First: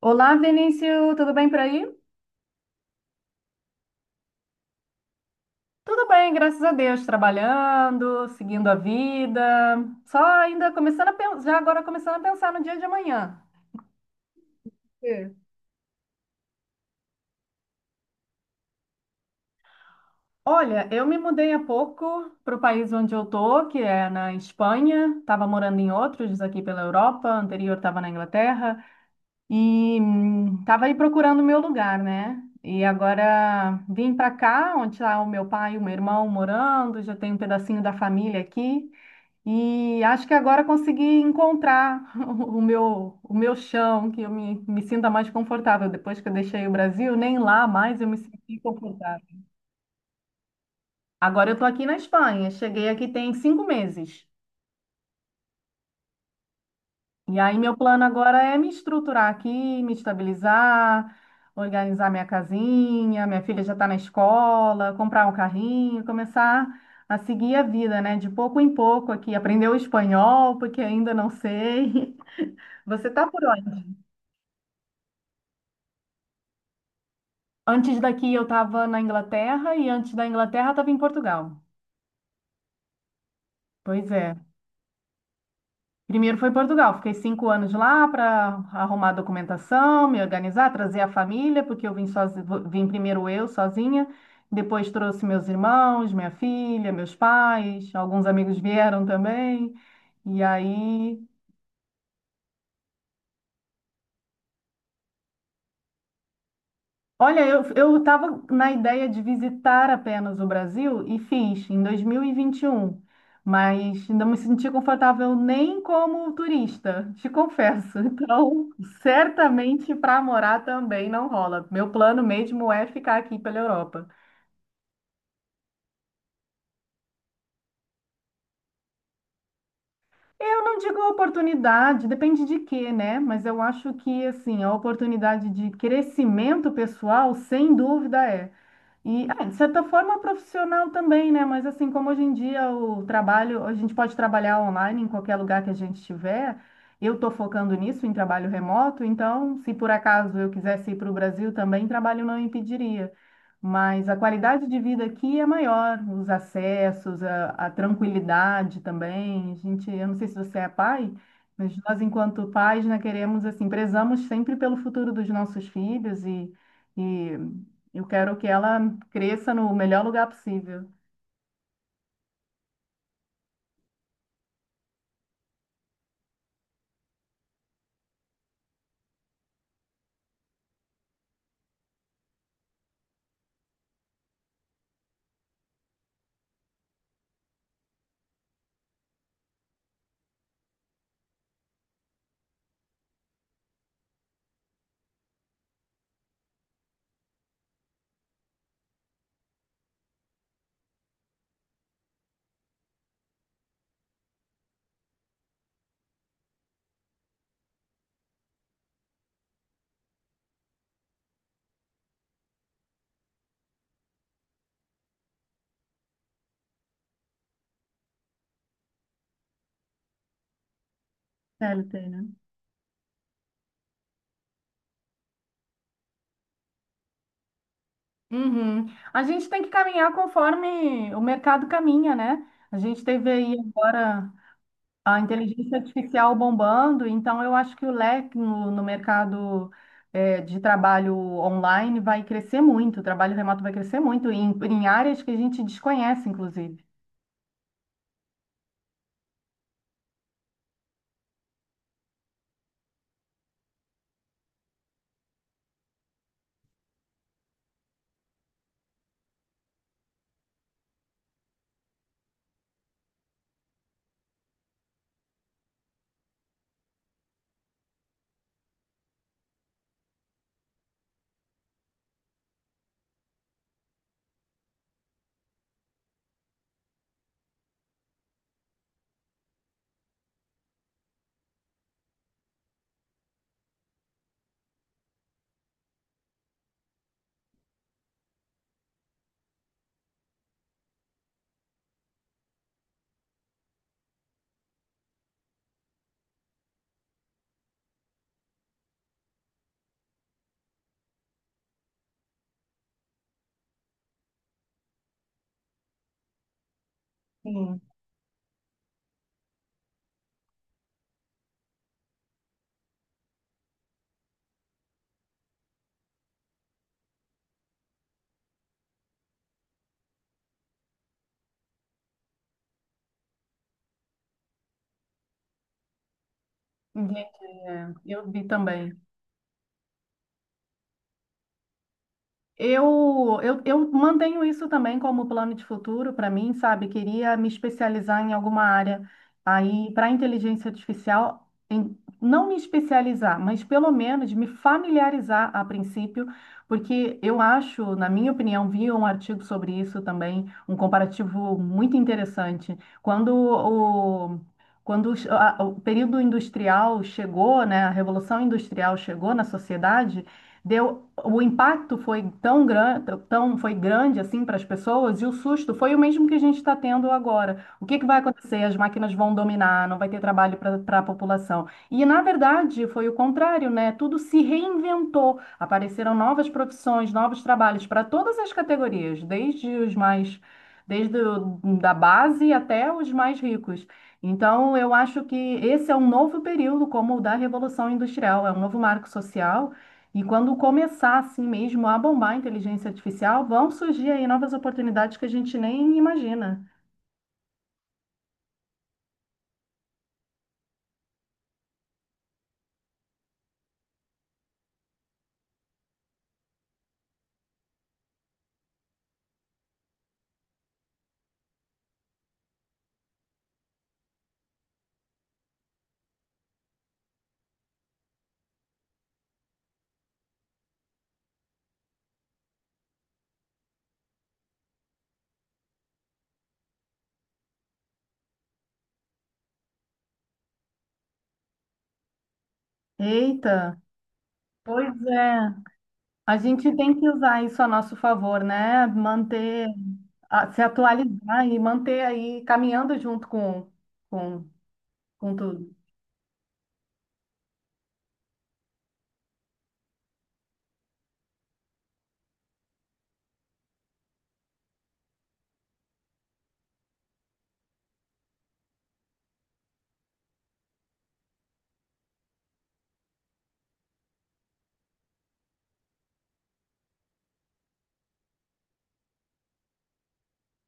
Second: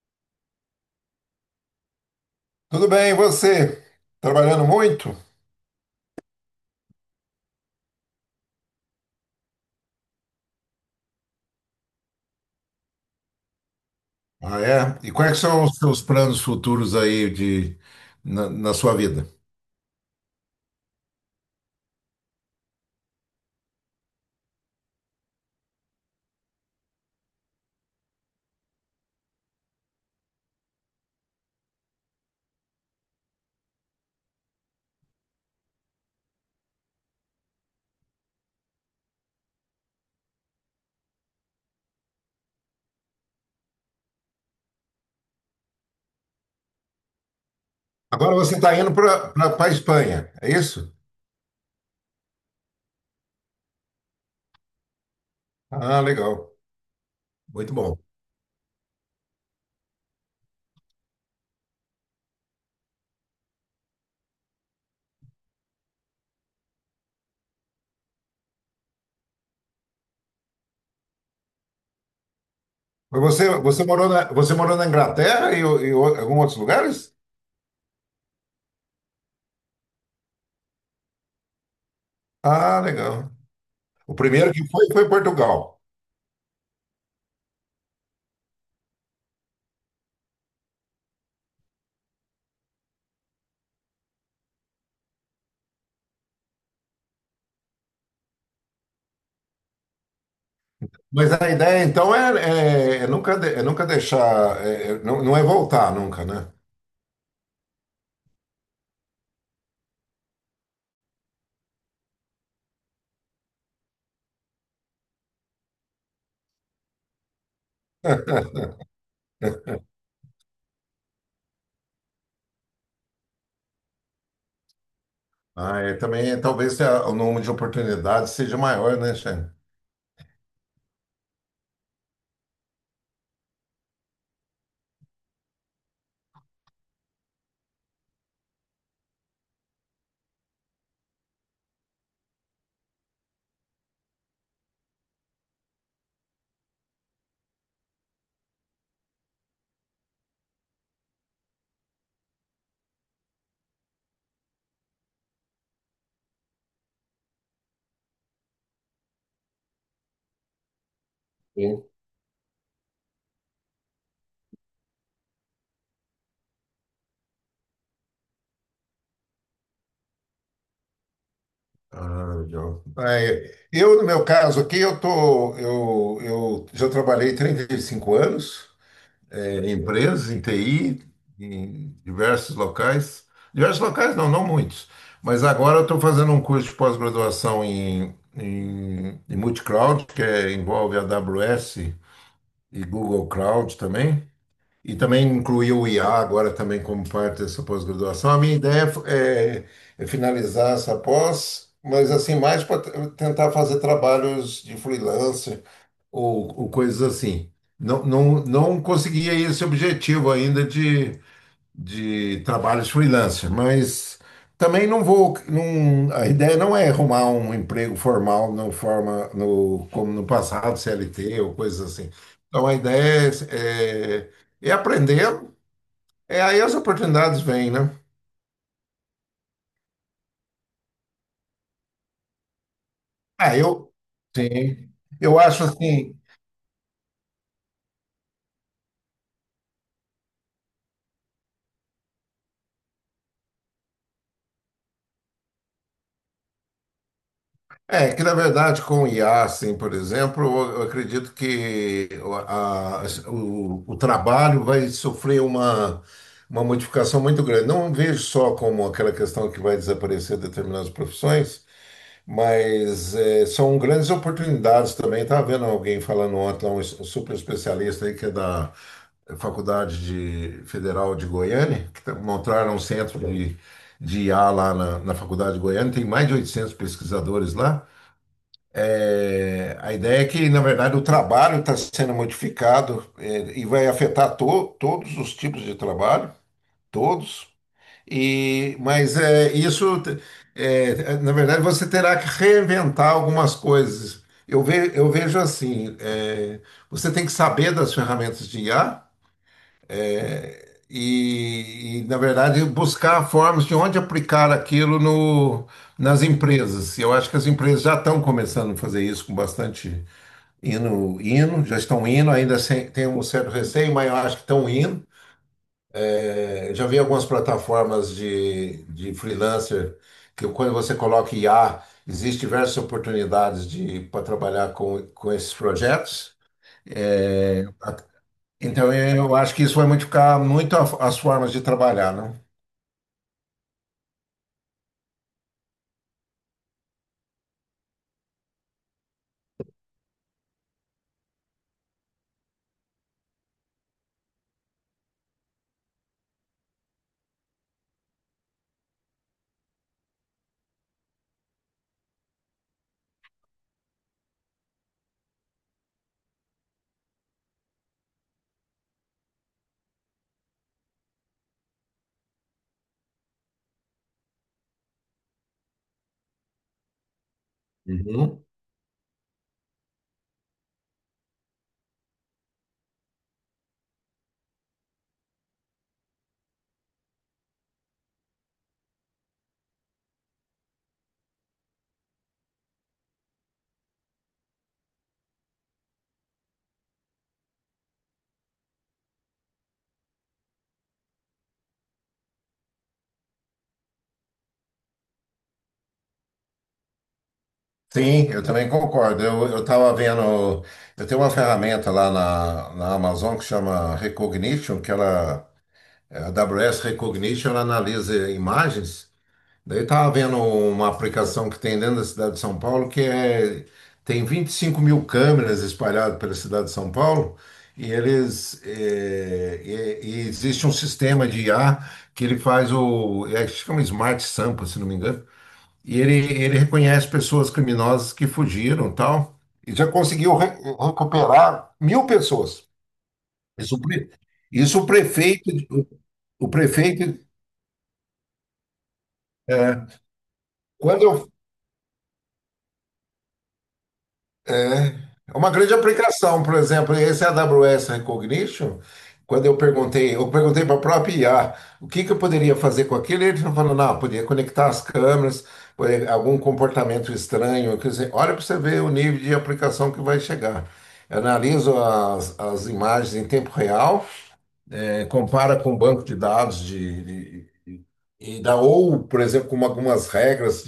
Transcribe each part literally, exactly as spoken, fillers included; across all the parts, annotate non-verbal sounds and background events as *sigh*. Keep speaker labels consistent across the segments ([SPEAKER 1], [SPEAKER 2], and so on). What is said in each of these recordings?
[SPEAKER 1] Olá, Vinícius, tudo bem por aí?
[SPEAKER 2] Tudo bem, e você? Trabalhando muito?
[SPEAKER 1] Tudo bem, graças a Deus, trabalhando, seguindo a vida, só ainda começando a pensar, já agora começando a pensar no dia de amanhã.
[SPEAKER 2] Ah, é? E
[SPEAKER 1] É.
[SPEAKER 2] quais são os seus planos futuros aí de, na, na sua vida?
[SPEAKER 1] Olha, eu me mudei há pouco para o país onde eu tô, que é na Espanha. Estava morando em outros aqui pela Europa, anterior estava na Inglaterra e estava aí procurando o meu lugar, né? E agora vim para cá, onde está o meu pai e o meu irmão morando, já tenho um pedacinho da família aqui. E acho que agora consegui encontrar *laughs* o meu, o meu chão, que eu me, me sinta mais confortável. Depois que eu deixei o Brasil, nem lá mais eu me
[SPEAKER 2] Agora você
[SPEAKER 1] senti
[SPEAKER 2] está indo para
[SPEAKER 1] confortável.
[SPEAKER 2] a Espanha, é isso?
[SPEAKER 1] Agora eu estou aqui na Espanha, cheguei aqui tem cinco meses.
[SPEAKER 2] Ah, legal.
[SPEAKER 1] E aí
[SPEAKER 2] Muito
[SPEAKER 1] meu
[SPEAKER 2] bom.
[SPEAKER 1] plano agora é me estruturar aqui, me estabilizar, organizar minha casinha, minha filha já está na escola, comprar um carrinho, começar a seguir a vida, né? De pouco em pouco aqui, aprender o espanhol, porque ainda não sei. *laughs* Você
[SPEAKER 2] Mas
[SPEAKER 1] está por
[SPEAKER 2] Você, você
[SPEAKER 1] onde?
[SPEAKER 2] morou na, você morou na Inglaterra e, o- e o- alguns outros lugares?
[SPEAKER 1] Antes daqui eu estava na Inglaterra e antes da Inglaterra estava em Portugal.
[SPEAKER 2] Ah, legal.
[SPEAKER 1] Pois
[SPEAKER 2] O
[SPEAKER 1] é.
[SPEAKER 2] primeiro que foi foi Portugal.
[SPEAKER 1] Primeiro foi Portugal, fiquei cinco anos lá para arrumar documentação, me organizar, trazer a família, porque eu vim sozi- vim primeiro eu sozinha, depois trouxe meus irmãos, minha filha, meus pais, alguns amigos vieram também. E aí.
[SPEAKER 2] Mas a ideia então é, é- é nunca, de- é nunca deixar, é- é- não, não é voltar nunca, né?
[SPEAKER 1] Olha, eu eu estava na ideia de visitar apenas o Brasil e fiz em dois mil e e vinte e um, mas não me senti confortável nem como turista, te confesso. *laughs*
[SPEAKER 2] *laughs*
[SPEAKER 1] Então, certamente para morar também não rola. Meu plano mesmo é ficar aqui pela Europa.
[SPEAKER 2] Ah, é, também, talvez a- o número de oportunidades seja maior, né, Shane?
[SPEAKER 1] Eu não digo oportunidade, depende de quê, né? Mas eu acho que assim, a oportunidade de crescimento pessoal, sem dúvida é. E, ah, de certa forma, profissional também, né? Mas, assim, como hoje em dia o trabalho, a gente pode trabalhar online em qualquer lugar que a gente estiver, eu estou focando nisso, em trabalho remoto, então, se por acaso eu quisesse ir para o Brasil também, trabalho não impediria. Mas a qualidade de vida aqui é maior, os acessos, a, a tranquilidade também. A gente, eu não sei se você é pai, mas
[SPEAKER 2] Sim.
[SPEAKER 1] nós, enquanto pais, né, queremos, assim, prezamos sempre pelo futuro dos nossos filhos e. E eu quero que ela cresça no melhor lugar possível.
[SPEAKER 2] Ah, legal. Ah, é. Eu, no meu caso aqui, eu tô, eu, eu já trabalhei trinta e cinco anos, é, em empresas, em T I, em diversos locais. Diversos locais não, não muitos. Mas agora eu estou fazendo um curso de pós-graduação em, em, em multicloud, que é- envolve A W S e Google Cloud também. E também incluiu o I A agora também como parte dessa pós-graduação. A minha ideia é, é finalizar essa pós, mas assim, mais para tentar fazer trabalhos de freelancer ou, ou coisas assim. Não, não, não consegui aí esse objetivo ainda de de trabalhos freelancer, mas também não vou, não, a ideia não é arrumar um emprego formal no forma no como no passado, C L T ou coisas
[SPEAKER 1] C L T,
[SPEAKER 2] assim.
[SPEAKER 1] né?
[SPEAKER 2] Então a ideia é, é, é aprender, é aí as oportunidades vêm, né?
[SPEAKER 1] Uhum. A gente tem que caminhar conforme o mercado caminha, né? A gente teve aí
[SPEAKER 2] Ah, eu
[SPEAKER 1] agora
[SPEAKER 2] sim.
[SPEAKER 1] a
[SPEAKER 2] Eu acho
[SPEAKER 1] inteligência
[SPEAKER 2] assim,
[SPEAKER 1] artificial bombando, então eu acho que o leque no, no mercado eh, de trabalho online vai crescer muito, o trabalho remoto vai crescer muito, em, em áreas que a gente desconhece, inclusive.
[SPEAKER 2] É, que na verdade com o I A, assim, por exemplo, eu eu acredito que o, a- o- o trabalho vai sofrer uma, uma modificação muito grande. Não vejo só como aquela questão que vai desaparecer determinadas profissões, mas é, são grandes oportunidades também. Estava vendo alguém falando ontem, lá, um es- um super especialista aí que é da Faculdade de- Federal de Goiânia, que tá- montaram um centro de, de I A lá na, na Faculdade de Goiânia, tem mais de oitocentos pesquisadores lá, é, a ideia é que, na verdade, o trabalho está sendo modificado, é, e vai afetar to- todos os tipos de trabalho, todos. E, mas é, isso, é, na verdade, você terá que reinventar algumas coisas. Eu, ve- eu vejo assim, é, você tem que saber das ferramentas de I A e, e, na verdade, buscar formas de onde aplicar aquilo no, nas empresas. Eu acho que as
[SPEAKER 1] Sim.
[SPEAKER 2] empresas já estão começando a fazer isso com bastante. Indo, indo, já estão indo, ainda sem, tem um certo receio, mas eu acho que estão indo. É, já vi algumas plataformas de, de freelancer que quando você coloca I A, existem diversas oportunidades de para trabalhar com, com esses projetos.
[SPEAKER 1] Entendi,
[SPEAKER 2] É,
[SPEAKER 1] é.
[SPEAKER 2] a-
[SPEAKER 1] Eu vi
[SPEAKER 2] então
[SPEAKER 1] também.
[SPEAKER 2] eu acho que isso vai modificar muito a- as formas de trabalhar, né?
[SPEAKER 1] Eu, eu, eu mantenho isso também como plano de futuro para mim, sabe? Queria me especializar em alguma área aí para inteligência artificial, em- não me especializar, mas pelo menos me familiarizar a princípio, porque eu acho, na minha opinião, vi um artigo sobre isso também, um comparativo muito interessante. Quando o Quando os- a- o período industrial chegou, né, a revolução industrial chegou na sociedade, deu o impacto foi tão grande, tão foi grande assim para as pessoas e o susto foi o mesmo que a gente está tendo agora. O que que vai
[SPEAKER 2] Uhum.
[SPEAKER 1] acontecer? As máquinas vão dominar, não vai ter trabalho para a população. E na verdade foi o contrário, né? Tudo se reinventou, apareceram novas profissões, novos trabalhos para todas as categorias, desde os mais desde o, da base até os mais ricos. Então, eu acho que esse é um novo período, como o da Revolução Industrial, é um novo marco social e quando começar assim mesmo a bombar a inteligência artificial, vão surgir aí novas oportunidades que a gente nem imagina.
[SPEAKER 2] Sim, eu também concordo. Eu estava vendo, eu tenho uma ferramenta lá na, na Amazon que chama Recognition, que ela É, a AWS Recognition ela analisa imagens. Daí estava vendo uma aplicação que tem dentro da cidade de São Paulo que é, tem vinte e cinco mil câmeras espalhadas pela cidade de São Paulo e eles é, e- e existe um sistema de I A que ele faz o é, chama Smart Sampa se não me engano, e ele, ele reconhece pessoas criminosas que fugiram, e tal, e já conseguiu re- recuperar mil pessoas. Isso,
[SPEAKER 1] Eita,
[SPEAKER 2] o pre- isso o
[SPEAKER 1] pois
[SPEAKER 2] prefeito,
[SPEAKER 1] é. A
[SPEAKER 2] o
[SPEAKER 1] gente tem que
[SPEAKER 2] prefeito
[SPEAKER 1] usar isso a nosso favor, né? Manter,
[SPEAKER 2] é.
[SPEAKER 1] a- se
[SPEAKER 2] Quando eu,
[SPEAKER 1] atualizar e manter aí caminhando junto com, com,
[SPEAKER 2] é,
[SPEAKER 1] com
[SPEAKER 2] é uma
[SPEAKER 1] tudo.
[SPEAKER 2] grande aplicação, por exemplo, esse A W S Recognition, quando eu perguntei, eu perguntei para a própria I A o que que eu poderia fazer com aquilo, ele falou, não, podia conectar as câmeras, eh, algum comportamento estranho, quer dizer, olha para você ver o nível de aplicação que vai chegar. Eu analiso as, as imagens em tempo real, eh, compara com o banco de dados de, de- e dá, ou, por exemplo, com algumas regras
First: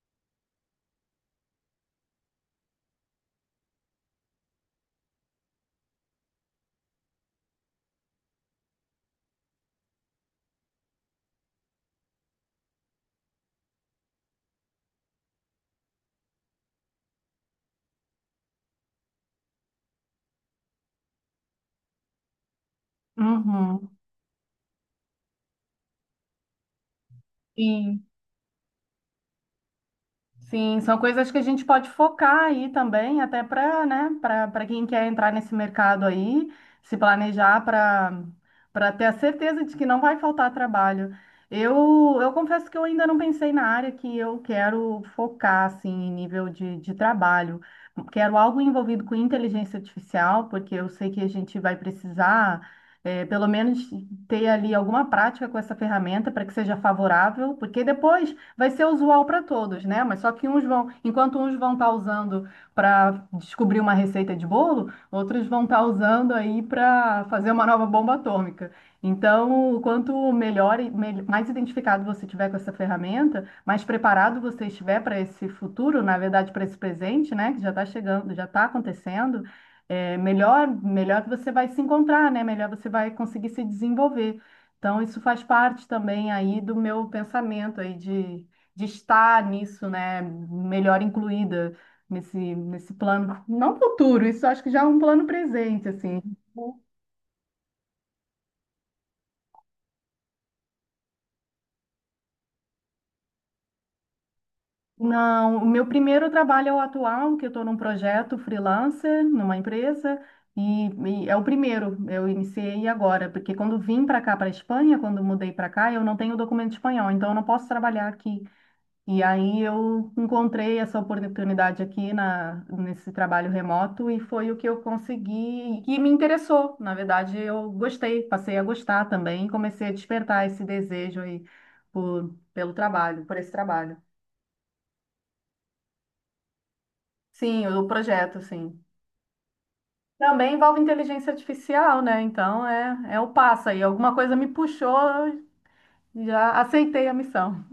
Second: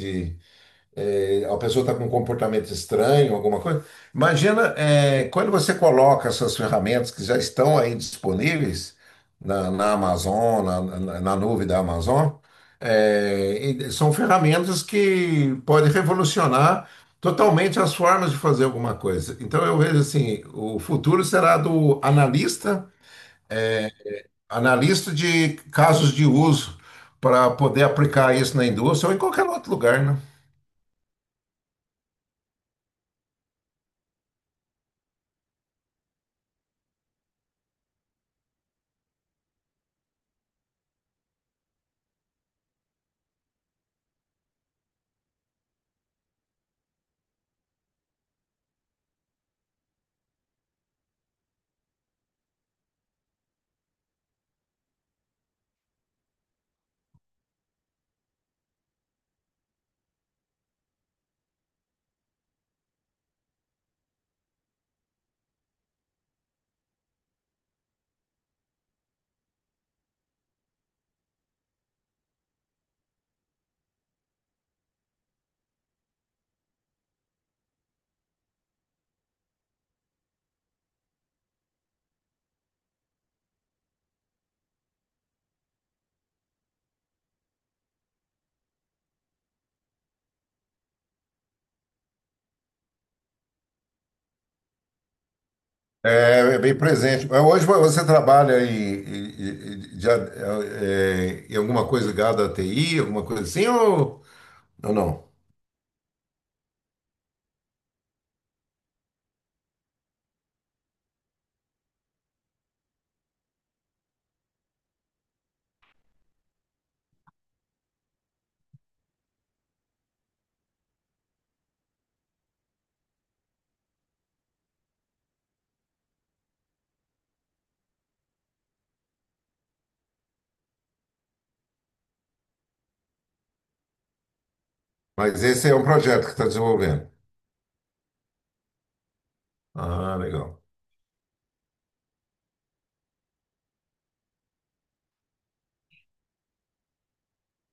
[SPEAKER 2] a pessoa está com um comportamento estranho, alguma coisa. Imagina, é, quando você coloca essas ferramentas que já estão aí disponíveis na, na Amazon, na, na- na nuvem da Amazon, é, e são ferramentas que podem revolucionar totalmente as formas de fazer alguma coisa. Então eu vejo assim, o futuro será do analista,
[SPEAKER 1] Uhum.
[SPEAKER 2] analista de casos de uso para poder
[SPEAKER 1] Sim.
[SPEAKER 2] aplicar isso na indústria ou em qualquer outro lugar, né?
[SPEAKER 1] Sim, são coisas que a gente pode focar aí também, até para, né, para para quem quer entrar nesse mercado aí, se planejar para para ter a certeza de que não vai faltar trabalho. Eu, eu confesso que eu ainda não pensei na área que eu quero focar, assim, em nível de, de trabalho. Quero algo envolvido com inteligência artificial, porque eu sei que a gente vai precisar, eh, pelo menos, ter ali alguma prática com essa ferramenta para que seja favorável, porque depois vai ser usual para todos, né? Mas só que uns vão, enquanto uns vão estar usando para descobrir uma receita de bolo, outros vão estar usando aí para fazer uma nova bomba atômica. Então, quanto melhor, e mel- mais identificado você tiver com essa ferramenta, mais preparado você estiver para esse futuro, na verdade, para esse presente, né? Que já está chegando, já está acontecendo. É, melhor, melhor que você vai se encontrar, né? Melhor você vai conseguir se desenvolver. Então, isso faz parte também aí do meu pensamento aí de de estar nisso, né, melhor incluída nesse, nesse plano, não futuro, isso acho que já é um plano presente, assim.
[SPEAKER 2] É, é bem presente. Mas hoje você trabalha em, em- em- de- é, é, em alguma coisa ligada à T I, alguma coisa assim, ou, ou não?
[SPEAKER 1] Não, o meu primeiro trabalho é o atual, que eu estou num projeto freelancer, numa empresa, e, e é o primeiro, eu iniciei agora, porque quando vim para cá, para a Espanha, quando mudei para cá, eu não tenho documento espanhol, então eu não posso trabalhar aqui. E aí eu encontrei essa oportunidade aqui na, nesse trabalho remoto e foi o que eu consegui e me interessou. Na verdade, eu gostei, passei a gostar também e comecei a despertar esse desejo aí por, pelo trabalho, por esse trabalho.
[SPEAKER 2] Mas esse é um projeto que está desenvolvendo.
[SPEAKER 1] Sim, o projeto, sim.
[SPEAKER 2] Ah,
[SPEAKER 1] Também
[SPEAKER 2] legal.
[SPEAKER 1] envolve inteligência artificial, né? Então é, é o passo aí. Alguma coisa me puxou, eu já aceitei a missão.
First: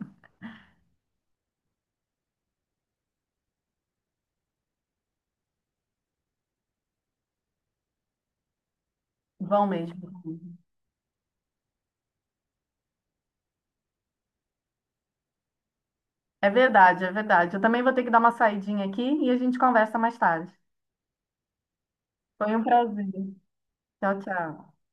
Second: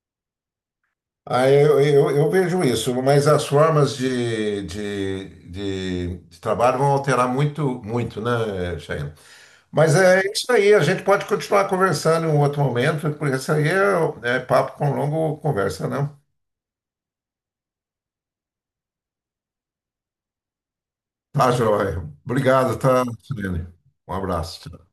[SPEAKER 2] Ah, eu, eu, eu vejo isso, mas as formas de, de, de, de trabalho vão alterar muito, muito, né, Cheyenne?
[SPEAKER 1] Vão
[SPEAKER 2] Mas
[SPEAKER 1] mesmo.
[SPEAKER 2] é isso aí, a gente pode continuar conversando em um outro momento, porque isso aí é, é papo com longo conversa, né?
[SPEAKER 1] É verdade, é verdade. Eu também vou ter que dar uma saidinha aqui e a gente conversa mais tarde.
[SPEAKER 2] Tá, joia.
[SPEAKER 1] Foi um
[SPEAKER 2] Obrigado, tá,
[SPEAKER 1] prazer.
[SPEAKER 2] Sirene? Um
[SPEAKER 1] Tchau,
[SPEAKER 2] abraço.
[SPEAKER 1] tchau.
[SPEAKER 2] Tchau.